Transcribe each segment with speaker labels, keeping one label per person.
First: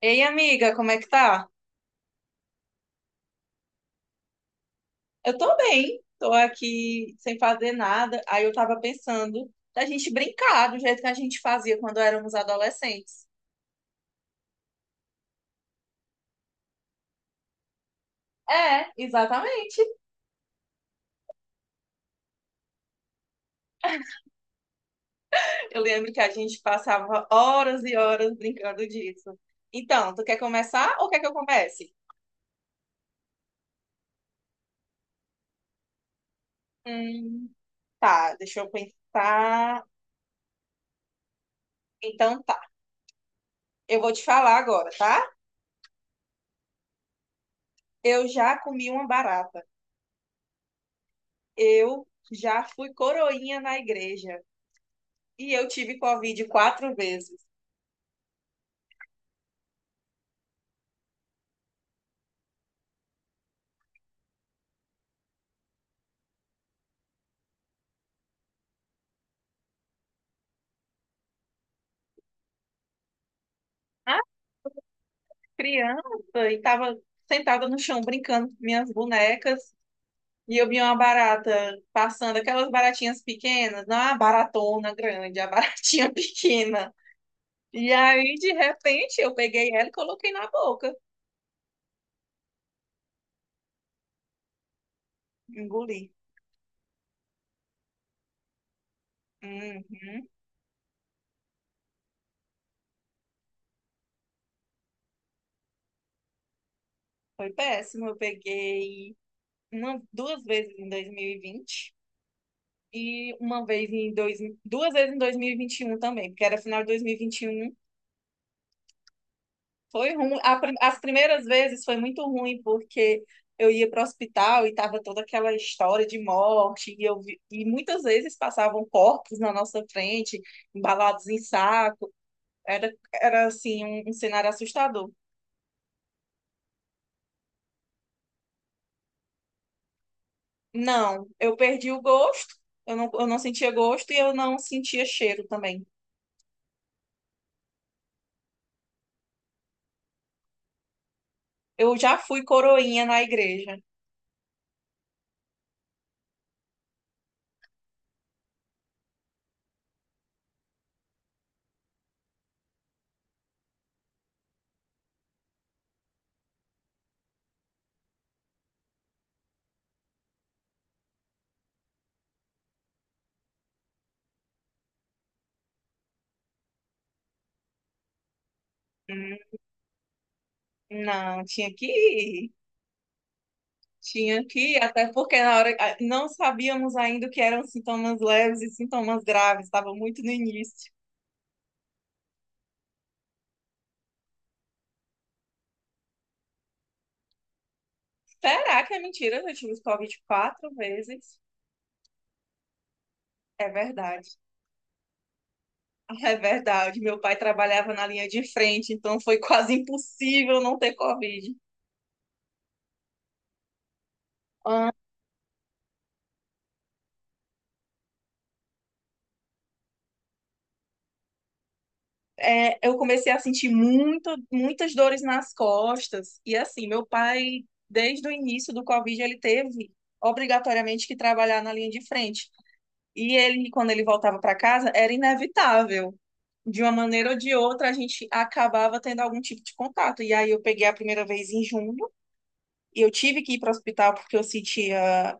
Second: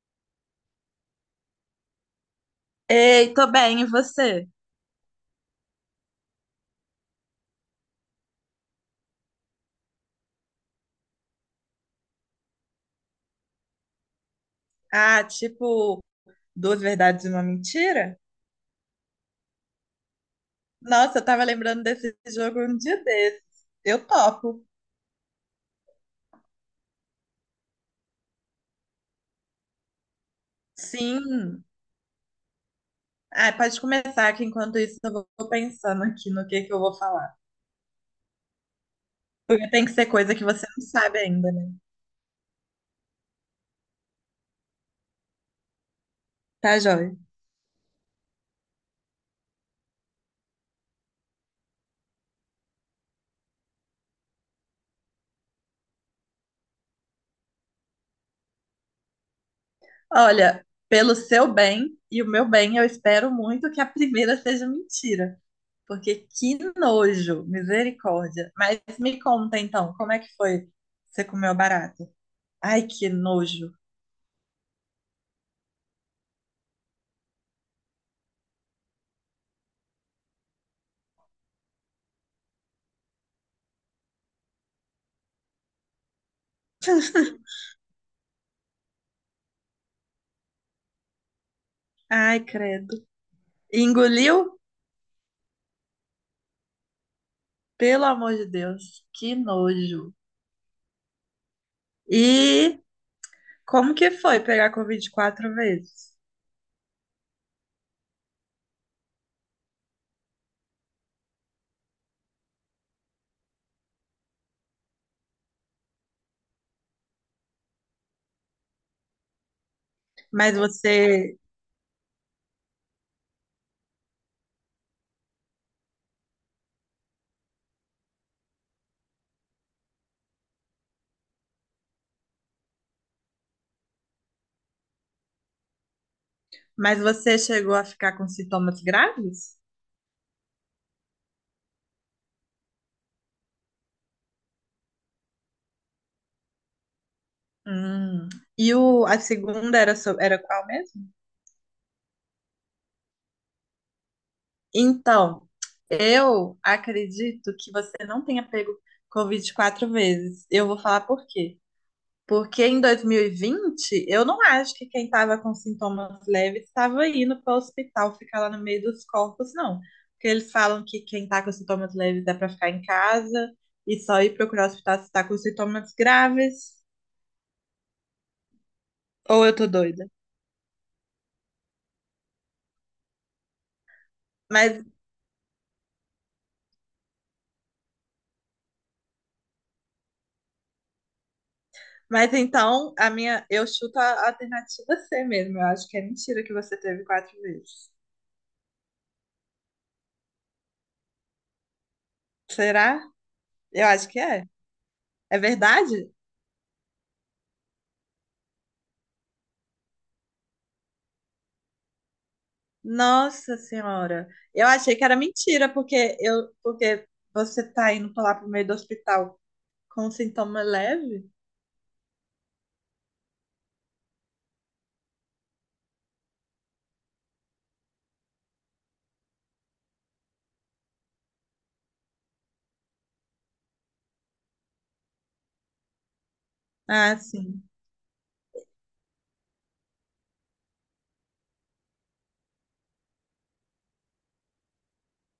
Speaker 1: Ei, amiga, como é que tá?
Speaker 2: Ei, tô bem, e você?
Speaker 1: Eu tô bem, tô aqui sem fazer nada. Aí eu tava pensando da gente brincar do jeito que a gente fazia quando éramos adolescentes.
Speaker 2: Ah, tipo, duas verdades e uma mentira?
Speaker 1: É, exatamente.
Speaker 2: Nossa, eu tava lembrando desse jogo um dia desses. Eu topo.
Speaker 1: Eu lembro que a gente passava horas e horas brincando disso. Então, tu quer começar ou quer que eu
Speaker 2: Sim.
Speaker 1: comece?
Speaker 2: Ah, pode começar, que enquanto isso eu vou pensando aqui no que eu vou falar.
Speaker 1: Hum, tá, deixa eu
Speaker 2: Porque
Speaker 1: pensar.
Speaker 2: tem que ser coisa que você não sabe ainda, né?
Speaker 1: Então tá, eu vou te falar agora, tá?
Speaker 2: Tá, joia?
Speaker 1: Eu já comi uma barata. Eu já fui coroinha na igreja. E eu tive Covid quatro vezes.
Speaker 2: Olha, pelo seu bem e o meu bem, eu espero muito que a primeira seja mentira. Porque que nojo, misericórdia. Mas me conta então, como é que foi? Você comeu barata? Ai, que nojo.
Speaker 1: Ah, criança, e tava sentada no chão brincando com minhas bonecas. E eu vi uma barata passando, aquelas baratinhas pequenas, não a baratona grande, a baratinha pequena. E aí, de repente, eu peguei ela e coloquei na boca,
Speaker 2: Ai, credo. Engoliu?
Speaker 1: engoli.
Speaker 2: Pelo amor de Deus, que nojo.
Speaker 1: Uhum.
Speaker 2: E como que foi pegar Covid 4 vezes?
Speaker 1: Foi péssimo. Eu peguei, não, duas vezes em 2020 e vinte e uma vez em dois, duas vezes em 2021 também, porque era final de 2021. Foi ruim.
Speaker 2: Mas
Speaker 1: As
Speaker 2: você,
Speaker 1: primeiras vezes foi muito ruim, porque eu ia para o hospital e tava toda aquela história de morte, e muitas vezes passavam corpos na nossa frente, embalados em saco. Era, era assim, um cenário assustador.
Speaker 2: mas você chegou a ficar com sintomas graves?
Speaker 1: Não, eu perdi o gosto, eu não sentia gosto e eu não sentia cheiro também.
Speaker 2: Hum. E o, a segunda era, era qual mesmo?
Speaker 1: Eu já fui coroinha na igreja.
Speaker 2: Então, eu acredito que você não tenha pego Covid 4 vezes. Eu vou falar por quê. Porque em 2020, eu não acho que quem estava com sintomas leves estava indo para o hospital ficar lá no meio dos corpos, não. Porque eles falam que quem está com sintomas leves é para ficar em casa e só ir procurar o hospital se está com sintomas graves. Ou eu
Speaker 1: Hum,
Speaker 2: tô doida.
Speaker 1: Não, tinha que ir. Tinha que ir,
Speaker 2: Mas,
Speaker 1: até porque na hora não sabíamos ainda o que eram sintomas leves e sintomas graves, estava muito no início.
Speaker 2: mas então, a minha, eu chuto a alternativa C mesmo. Eu acho que é mentira que você teve 4 vezes.
Speaker 1: Será que é mentira? Eu tive Covid quatro vezes.
Speaker 2: Será?
Speaker 1: É
Speaker 2: Eu acho que
Speaker 1: verdade.
Speaker 2: é. É verdade?
Speaker 1: É verdade. Meu pai trabalhava na linha de frente, então foi quase impossível não ter Covid.
Speaker 2: Nossa Senhora, eu
Speaker 1: Ah,
Speaker 2: achei que era mentira, porque eu, porque você tá indo pra lá pro meio do hospital com sintoma leve?
Speaker 1: é, eu comecei a sentir muitas dores nas costas. E assim, meu pai, desde o início do Covid, ele teve obrigatoriamente que trabalhar na linha de frente. E ele, quando ele voltava para casa, era inevitável. De uma
Speaker 2: Ah,
Speaker 1: maneira ou de
Speaker 2: sim.
Speaker 1: outra, a gente acabava tendo algum tipo de contato. E aí eu peguei a primeira vez em junho e eu tive que ir para o hospital porque eu sentia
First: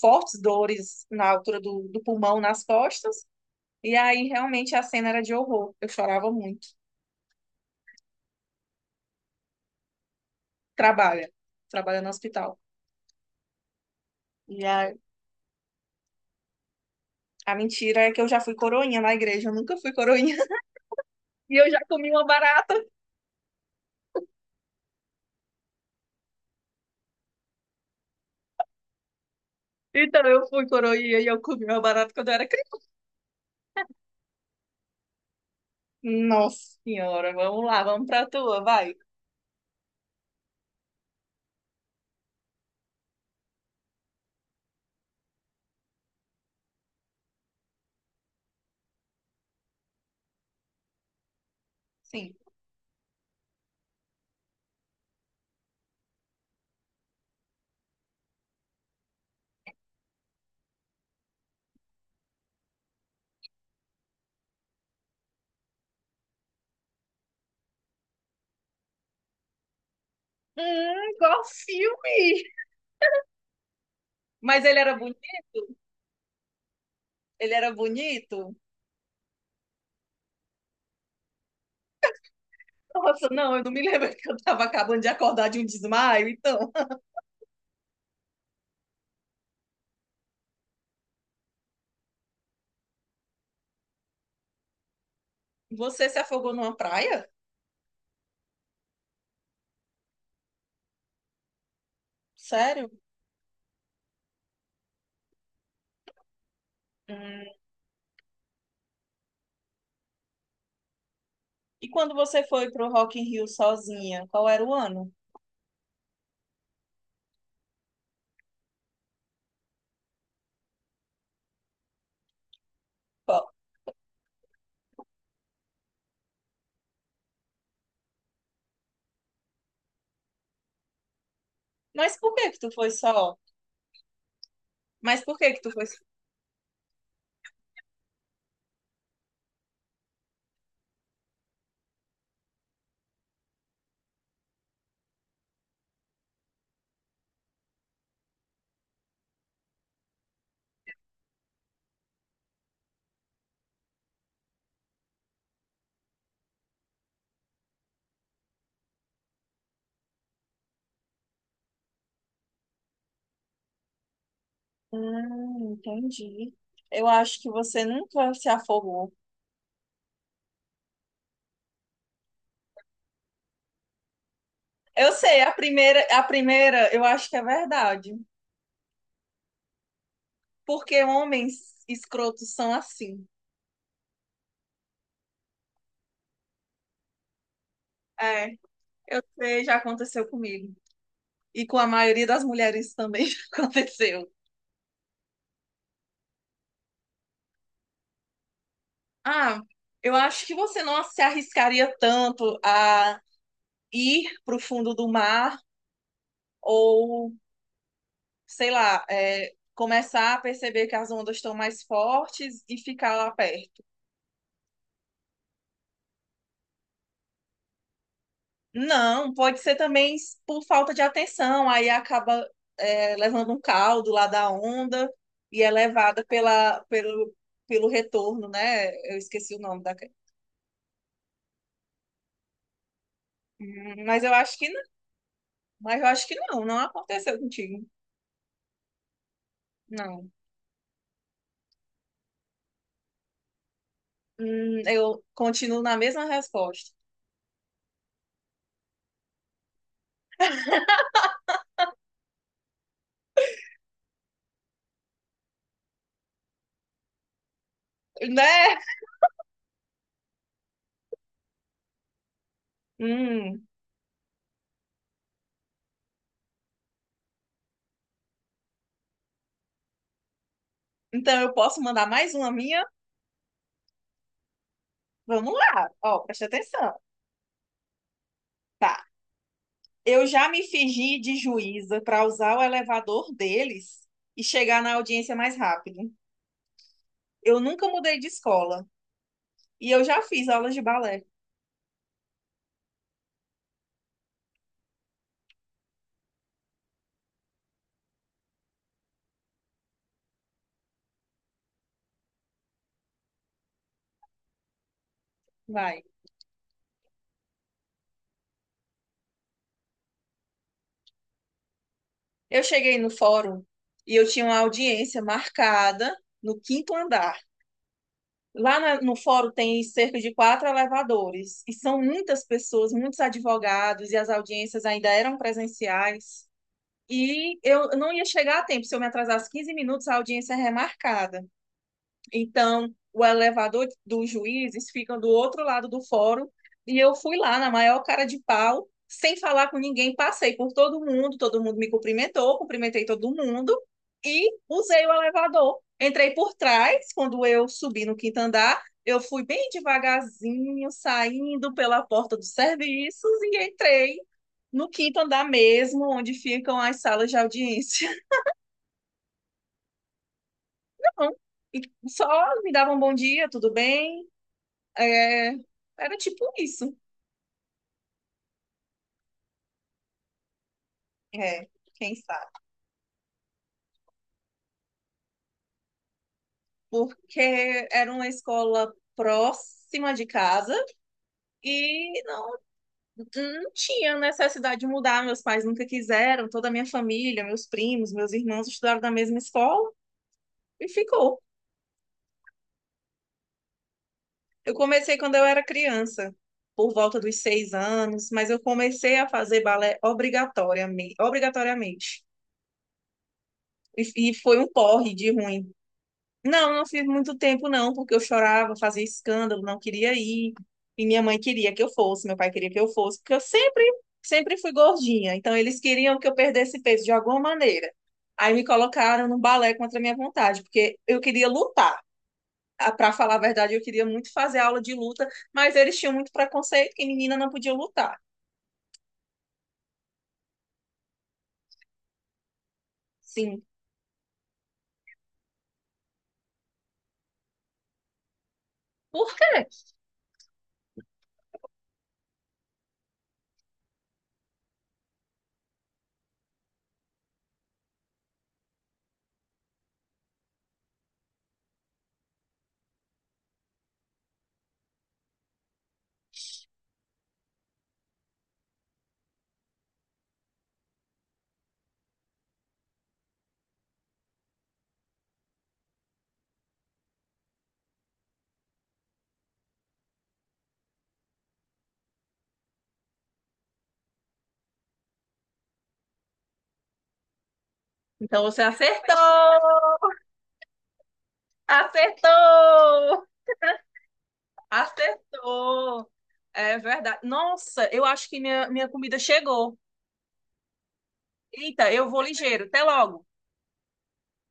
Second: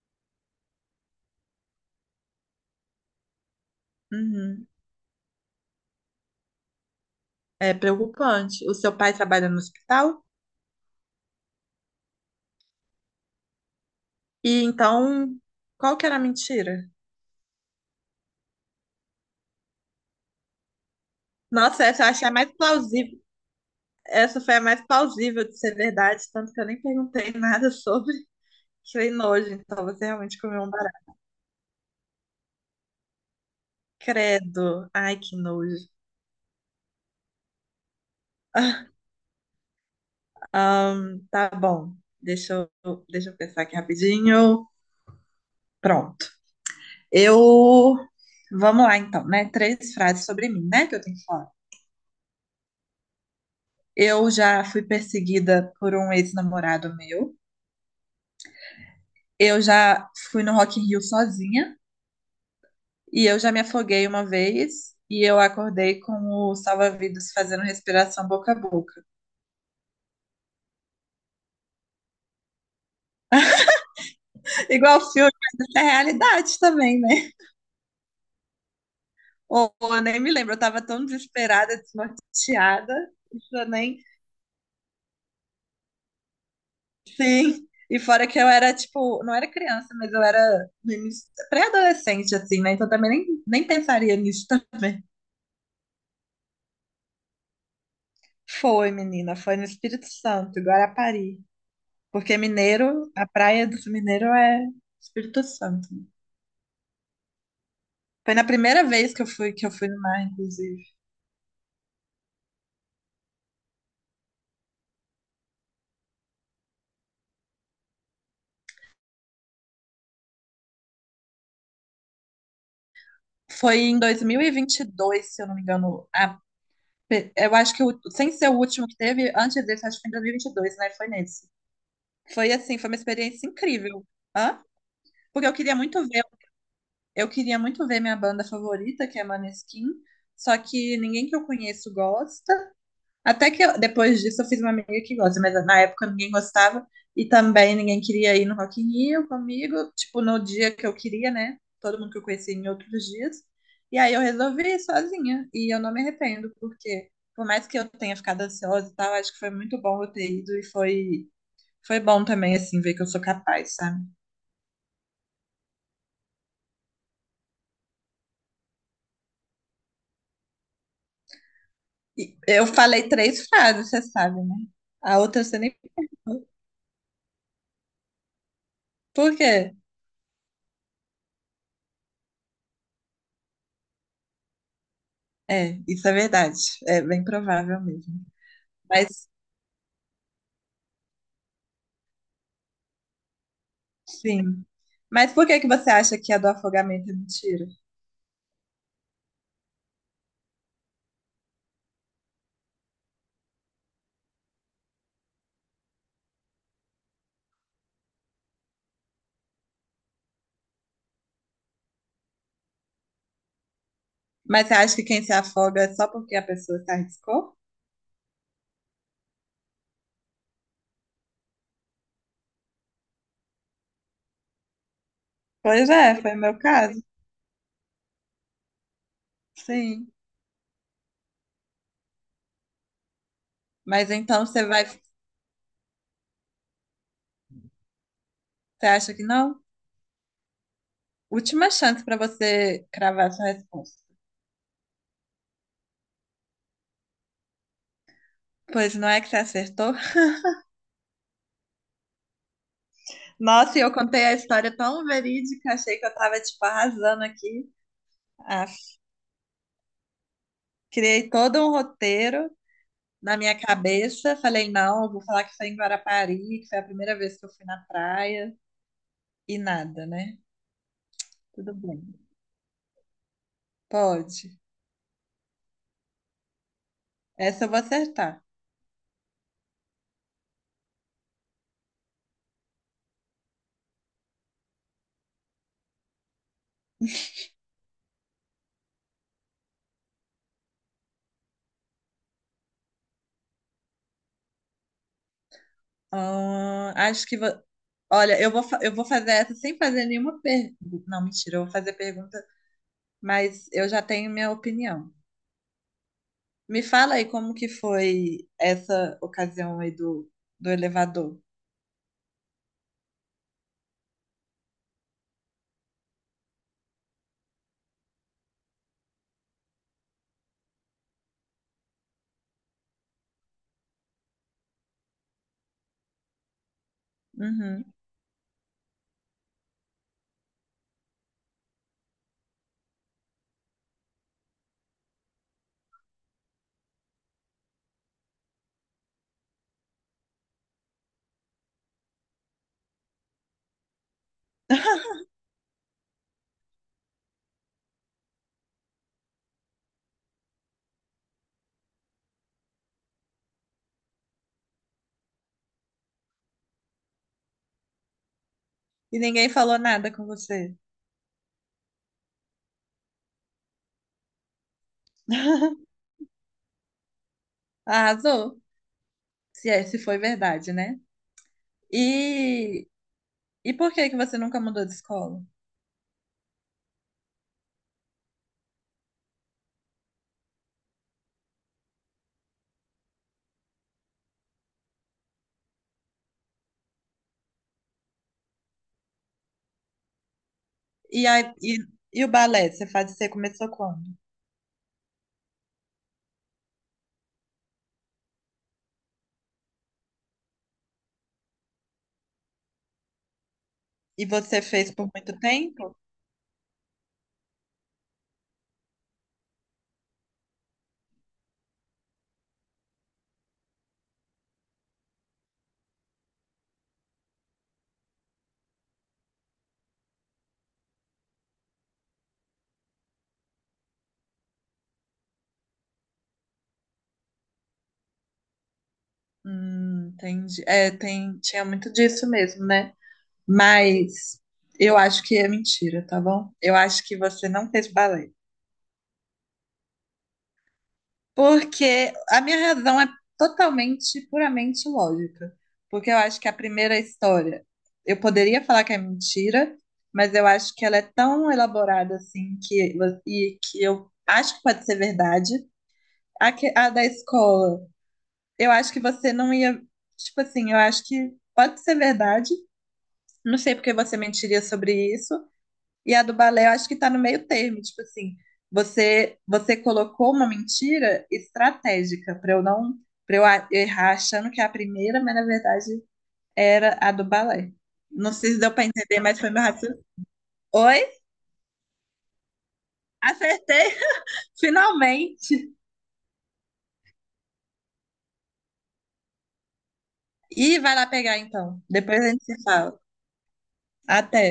Speaker 1: fortes dores na altura do pulmão, nas costas. E aí
Speaker 2: Uhum.
Speaker 1: realmente a cena era de horror. Eu chorava muito.
Speaker 2: É preocupante. O seu pai trabalha no hospital?
Speaker 1: Trabalha, trabalha no hospital.
Speaker 2: E
Speaker 1: E a,
Speaker 2: então, qual que era a mentira?
Speaker 1: a mentira é que eu já fui coroinha na igreja, eu nunca fui coroinha. E eu já
Speaker 2: Nossa, essa eu
Speaker 1: comi uma
Speaker 2: achei a mais
Speaker 1: barata.
Speaker 2: plausível. Essa foi a mais plausível de ser verdade, tanto que eu nem perguntei nada sobre. Que nojo, então você
Speaker 1: Então
Speaker 2: realmente
Speaker 1: eu
Speaker 2: comeu
Speaker 1: fui
Speaker 2: um barato.
Speaker 1: coroinha e eu comi uma barata quando eu era.
Speaker 2: Credo. Ai, que nojo.
Speaker 1: Nossa senhora, vamos lá, vamos pra tua, vai.
Speaker 2: Tá bom. Deixa eu pensar aqui rapidinho. Pronto. Eu. Vamos lá, então, né? Três frases sobre mim, né? Que eu tenho que falar.
Speaker 1: Sim.
Speaker 2: Eu já fui perseguida por um ex-namorado meu. Eu já fui no Rock in Rio sozinha. E eu já me afoguei uma vez. E eu acordei com o salva-vidas fazendo respiração boca a boca.
Speaker 1: Igual filme. Mas ele era
Speaker 2: Igual
Speaker 1: bonito?
Speaker 2: filme, mas isso é realidade também, né?
Speaker 1: Ele era bonito?
Speaker 2: Ou eu nem me lembro, eu tava tão desesperada, desnorteada.
Speaker 1: Nossa, não,
Speaker 2: Que
Speaker 1: eu
Speaker 2: eu
Speaker 1: não me
Speaker 2: nem
Speaker 1: lembro que eu tava acabando de acordar de um desmaio. Então,
Speaker 2: Sim, e fora que eu era, tipo, não era criança, mas eu era no pré-adolescente, assim, né? Então também nem pensaria nisso também.
Speaker 1: você se afogou numa praia?
Speaker 2: Foi, menina, foi no Espírito Santo, em Guarapari. Porque
Speaker 1: Sério?
Speaker 2: mineiro, a praia do Mineiro é Espírito Santo.
Speaker 1: Hum.
Speaker 2: Foi na primeira vez que eu fui no mar, inclusive.
Speaker 1: E quando você foi pro Rock in Rio sozinha, qual era o ano? Qual?
Speaker 2: Foi em dois mil e vinte e dois se eu não me engano. Eu acho que, sem ser o último que teve, antes desse, acho que foi em 2022, né? Foi nesse.
Speaker 1: Mas por que
Speaker 2: Foi
Speaker 1: que tu
Speaker 2: assim, foi
Speaker 1: foi
Speaker 2: uma
Speaker 1: só?
Speaker 2: experiência incrível. Hã?
Speaker 1: Mas por que
Speaker 2: Porque eu
Speaker 1: que tu
Speaker 2: queria
Speaker 1: foi só?
Speaker 2: muito ver Eu queria muito ver minha banda favorita, que é Maneskin, só que ninguém que eu conheço gosta. Depois disso eu fiz uma amiga que gosta, mas na época ninguém gostava e também ninguém queria ir no Rock in Rio comigo, tipo no dia que eu queria, né? Todo mundo que eu conheci em outros dias. E aí eu resolvi ir sozinha e eu não me arrependo, porque por mais que eu tenha ficado ansiosa e tal, acho que foi muito bom eu ter ido e foi bom também assim ver que eu sou capaz, sabe?
Speaker 1: Entendi. Eu acho que você nunca se afogou.
Speaker 2: E eu falei três frases, você sabe, né?
Speaker 1: Eu
Speaker 2: A
Speaker 1: sei,
Speaker 2: outra
Speaker 1: a
Speaker 2: você nem
Speaker 1: primeira, a
Speaker 2: perguntou.
Speaker 1: primeira, eu acho que é verdade.
Speaker 2: Por quê?
Speaker 1: Porque homens escrotos são assim.
Speaker 2: É, isso é verdade. É bem provável mesmo.
Speaker 1: É, eu
Speaker 2: Mas,
Speaker 1: sei, já aconteceu comigo. E com a maioria das mulheres também já aconteceu.
Speaker 2: sim. Mas por que que você acha que a do afogamento é mentira?
Speaker 1: Ah, eu acho que você não se arriscaria tanto a ir para o fundo do mar ou, sei lá, começar a perceber que as ondas estão mais fortes e ficar lá perto.
Speaker 2: Mas você acha que quem se afoga é só porque a pessoa se arriscou?
Speaker 1: Não, pode ser também por falta de atenção, aí acaba, levando um caldo lá da onda e é
Speaker 2: Pois é,
Speaker 1: levada
Speaker 2: foi o meu
Speaker 1: pela,
Speaker 2: caso.
Speaker 1: pelo, pelo retorno, né? Eu esqueci o nome da.
Speaker 2: Sim.
Speaker 1: Hum,
Speaker 2: Mas
Speaker 1: Mas eu
Speaker 2: então
Speaker 1: acho
Speaker 2: você
Speaker 1: que não,
Speaker 2: vai, você
Speaker 1: não aconteceu contigo.
Speaker 2: acha que não?
Speaker 1: Não.
Speaker 2: Última chance para você cravar sua resposta.
Speaker 1: Eu continuo na mesma resposta.
Speaker 2: Pois não é que você acertou? Nossa, e eu contei a história tão verídica, achei que eu tava, tipo, arrasando aqui.
Speaker 1: Né?
Speaker 2: Ah, criei todo um roteiro na minha
Speaker 1: Hum,
Speaker 2: cabeça. Falei, não, eu vou falar que foi em Guarapari, que foi a primeira vez que eu fui na praia. E nada, né?
Speaker 1: então eu
Speaker 2: Tudo
Speaker 1: posso
Speaker 2: bem.
Speaker 1: mandar mais uma minha?
Speaker 2: Pode.
Speaker 1: Vamos lá. Ó, preste atenção.
Speaker 2: Essa eu vou acertar.
Speaker 1: Tá? Eu já me fingi de juíza para usar o elevador deles e chegar na audiência mais rápido. Eu nunca mudei de escola e eu já fiz aulas de balé.
Speaker 2: Acho que vou... Olha, eu vou fazer essa sem fazer nenhuma pergunta. Não, mentira, eu vou fazer pergunta, mas eu já tenho minha opinião.
Speaker 1: Vai.
Speaker 2: Me fala aí como que foi essa ocasião aí do elevador.
Speaker 1: Eu cheguei no fórum e eu tinha uma audiência marcada no quinto andar. Lá no fórum tem cerca de quatro elevadores e são muitas pessoas, muitos advogados e as audiências ainda eram presenciais. E
Speaker 2: Uhum.
Speaker 1: eu não ia chegar a tempo, se eu me atrasasse 15 minutos, a audiência é remarcada. Então, o elevador dos juízes fica do outro lado do fórum e eu fui lá na maior cara de pau, sem falar com ninguém, passei por todo mundo me cumprimentou, cumprimentei todo mundo e usei o elevador. Entrei por trás, quando eu subi no quinto andar, eu fui bem devagarzinho, saindo pela porta dos serviços e entrei no quinto andar mesmo, onde ficam as salas de audiência.
Speaker 2: E ninguém falou nada com você.
Speaker 1: E só me davam um bom dia, tudo bem? É, era tipo isso.
Speaker 2: Arrasou. Se é, se foi verdade, né?
Speaker 1: É, quem sabe?
Speaker 2: E, e por que que você nunca mudou de escola?
Speaker 1: Porque era uma escola próxima de casa e não, não tinha necessidade de mudar. Meus pais nunca quiseram, toda a minha família, meus primos, meus irmãos estudaram na mesma escola e
Speaker 2: E,
Speaker 1: ficou.
Speaker 2: aí, e o balé, você começou quando?
Speaker 1: Eu comecei quando eu era criança, por volta dos 6 anos, mas eu comecei a fazer balé obrigatoriamente, obrigatoriamente.
Speaker 2: E
Speaker 1: E foi
Speaker 2: você
Speaker 1: um
Speaker 2: fez por
Speaker 1: porre de
Speaker 2: muito
Speaker 1: ruim.
Speaker 2: tempo?
Speaker 1: Não, não fiz muito tempo, não, porque eu chorava, fazia escândalo, não queria ir. E minha mãe queria que eu fosse, meu pai queria que eu fosse, porque eu sempre, sempre fui gordinha. Então, eles queriam que eu perdesse peso de alguma maneira. Aí me colocaram no balé contra a minha vontade, porque eu queria lutar. Para falar a verdade, eu queria muito fazer aula de luta, mas eles tinham muito preconceito que menina não podia lutar.
Speaker 2: Entendi. É, tinha muito disso mesmo, né?
Speaker 1: Sim.
Speaker 2: Mas eu acho que é mentira, tá bom? Eu acho que você não fez balé.
Speaker 1: Por quê?
Speaker 2: Porque a minha razão é totalmente, puramente lógica. Porque eu acho que a primeira história, eu poderia falar que é mentira, mas eu acho que ela é tão elaborada assim que e que eu acho que pode ser verdade. A, que- a da escola, eu acho que você não ia, tipo assim, eu acho que pode ser verdade. Não sei porque você mentiria sobre isso, e a do balé, eu acho que tá no meio termo, tipo assim, você colocou uma mentira estratégica para eu não para eu errar achando que é a primeira, mas na verdade era a do balé. Não
Speaker 1: Então
Speaker 2: sei se
Speaker 1: você
Speaker 2: deu para
Speaker 1: acertou!
Speaker 2: entender, mas foi meu raciocínio. Oi?
Speaker 1: Acertou!
Speaker 2: Acertei, finalmente.
Speaker 1: Acertou! É verdade. Nossa, eu acho que minha comida chegou.
Speaker 2: E vai lá pegar então.
Speaker 1: Eita, eu
Speaker 2: Depois
Speaker 1: vou
Speaker 2: a gente se
Speaker 1: ligeiro. Até
Speaker 2: fala.
Speaker 1: logo.
Speaker 2: Até.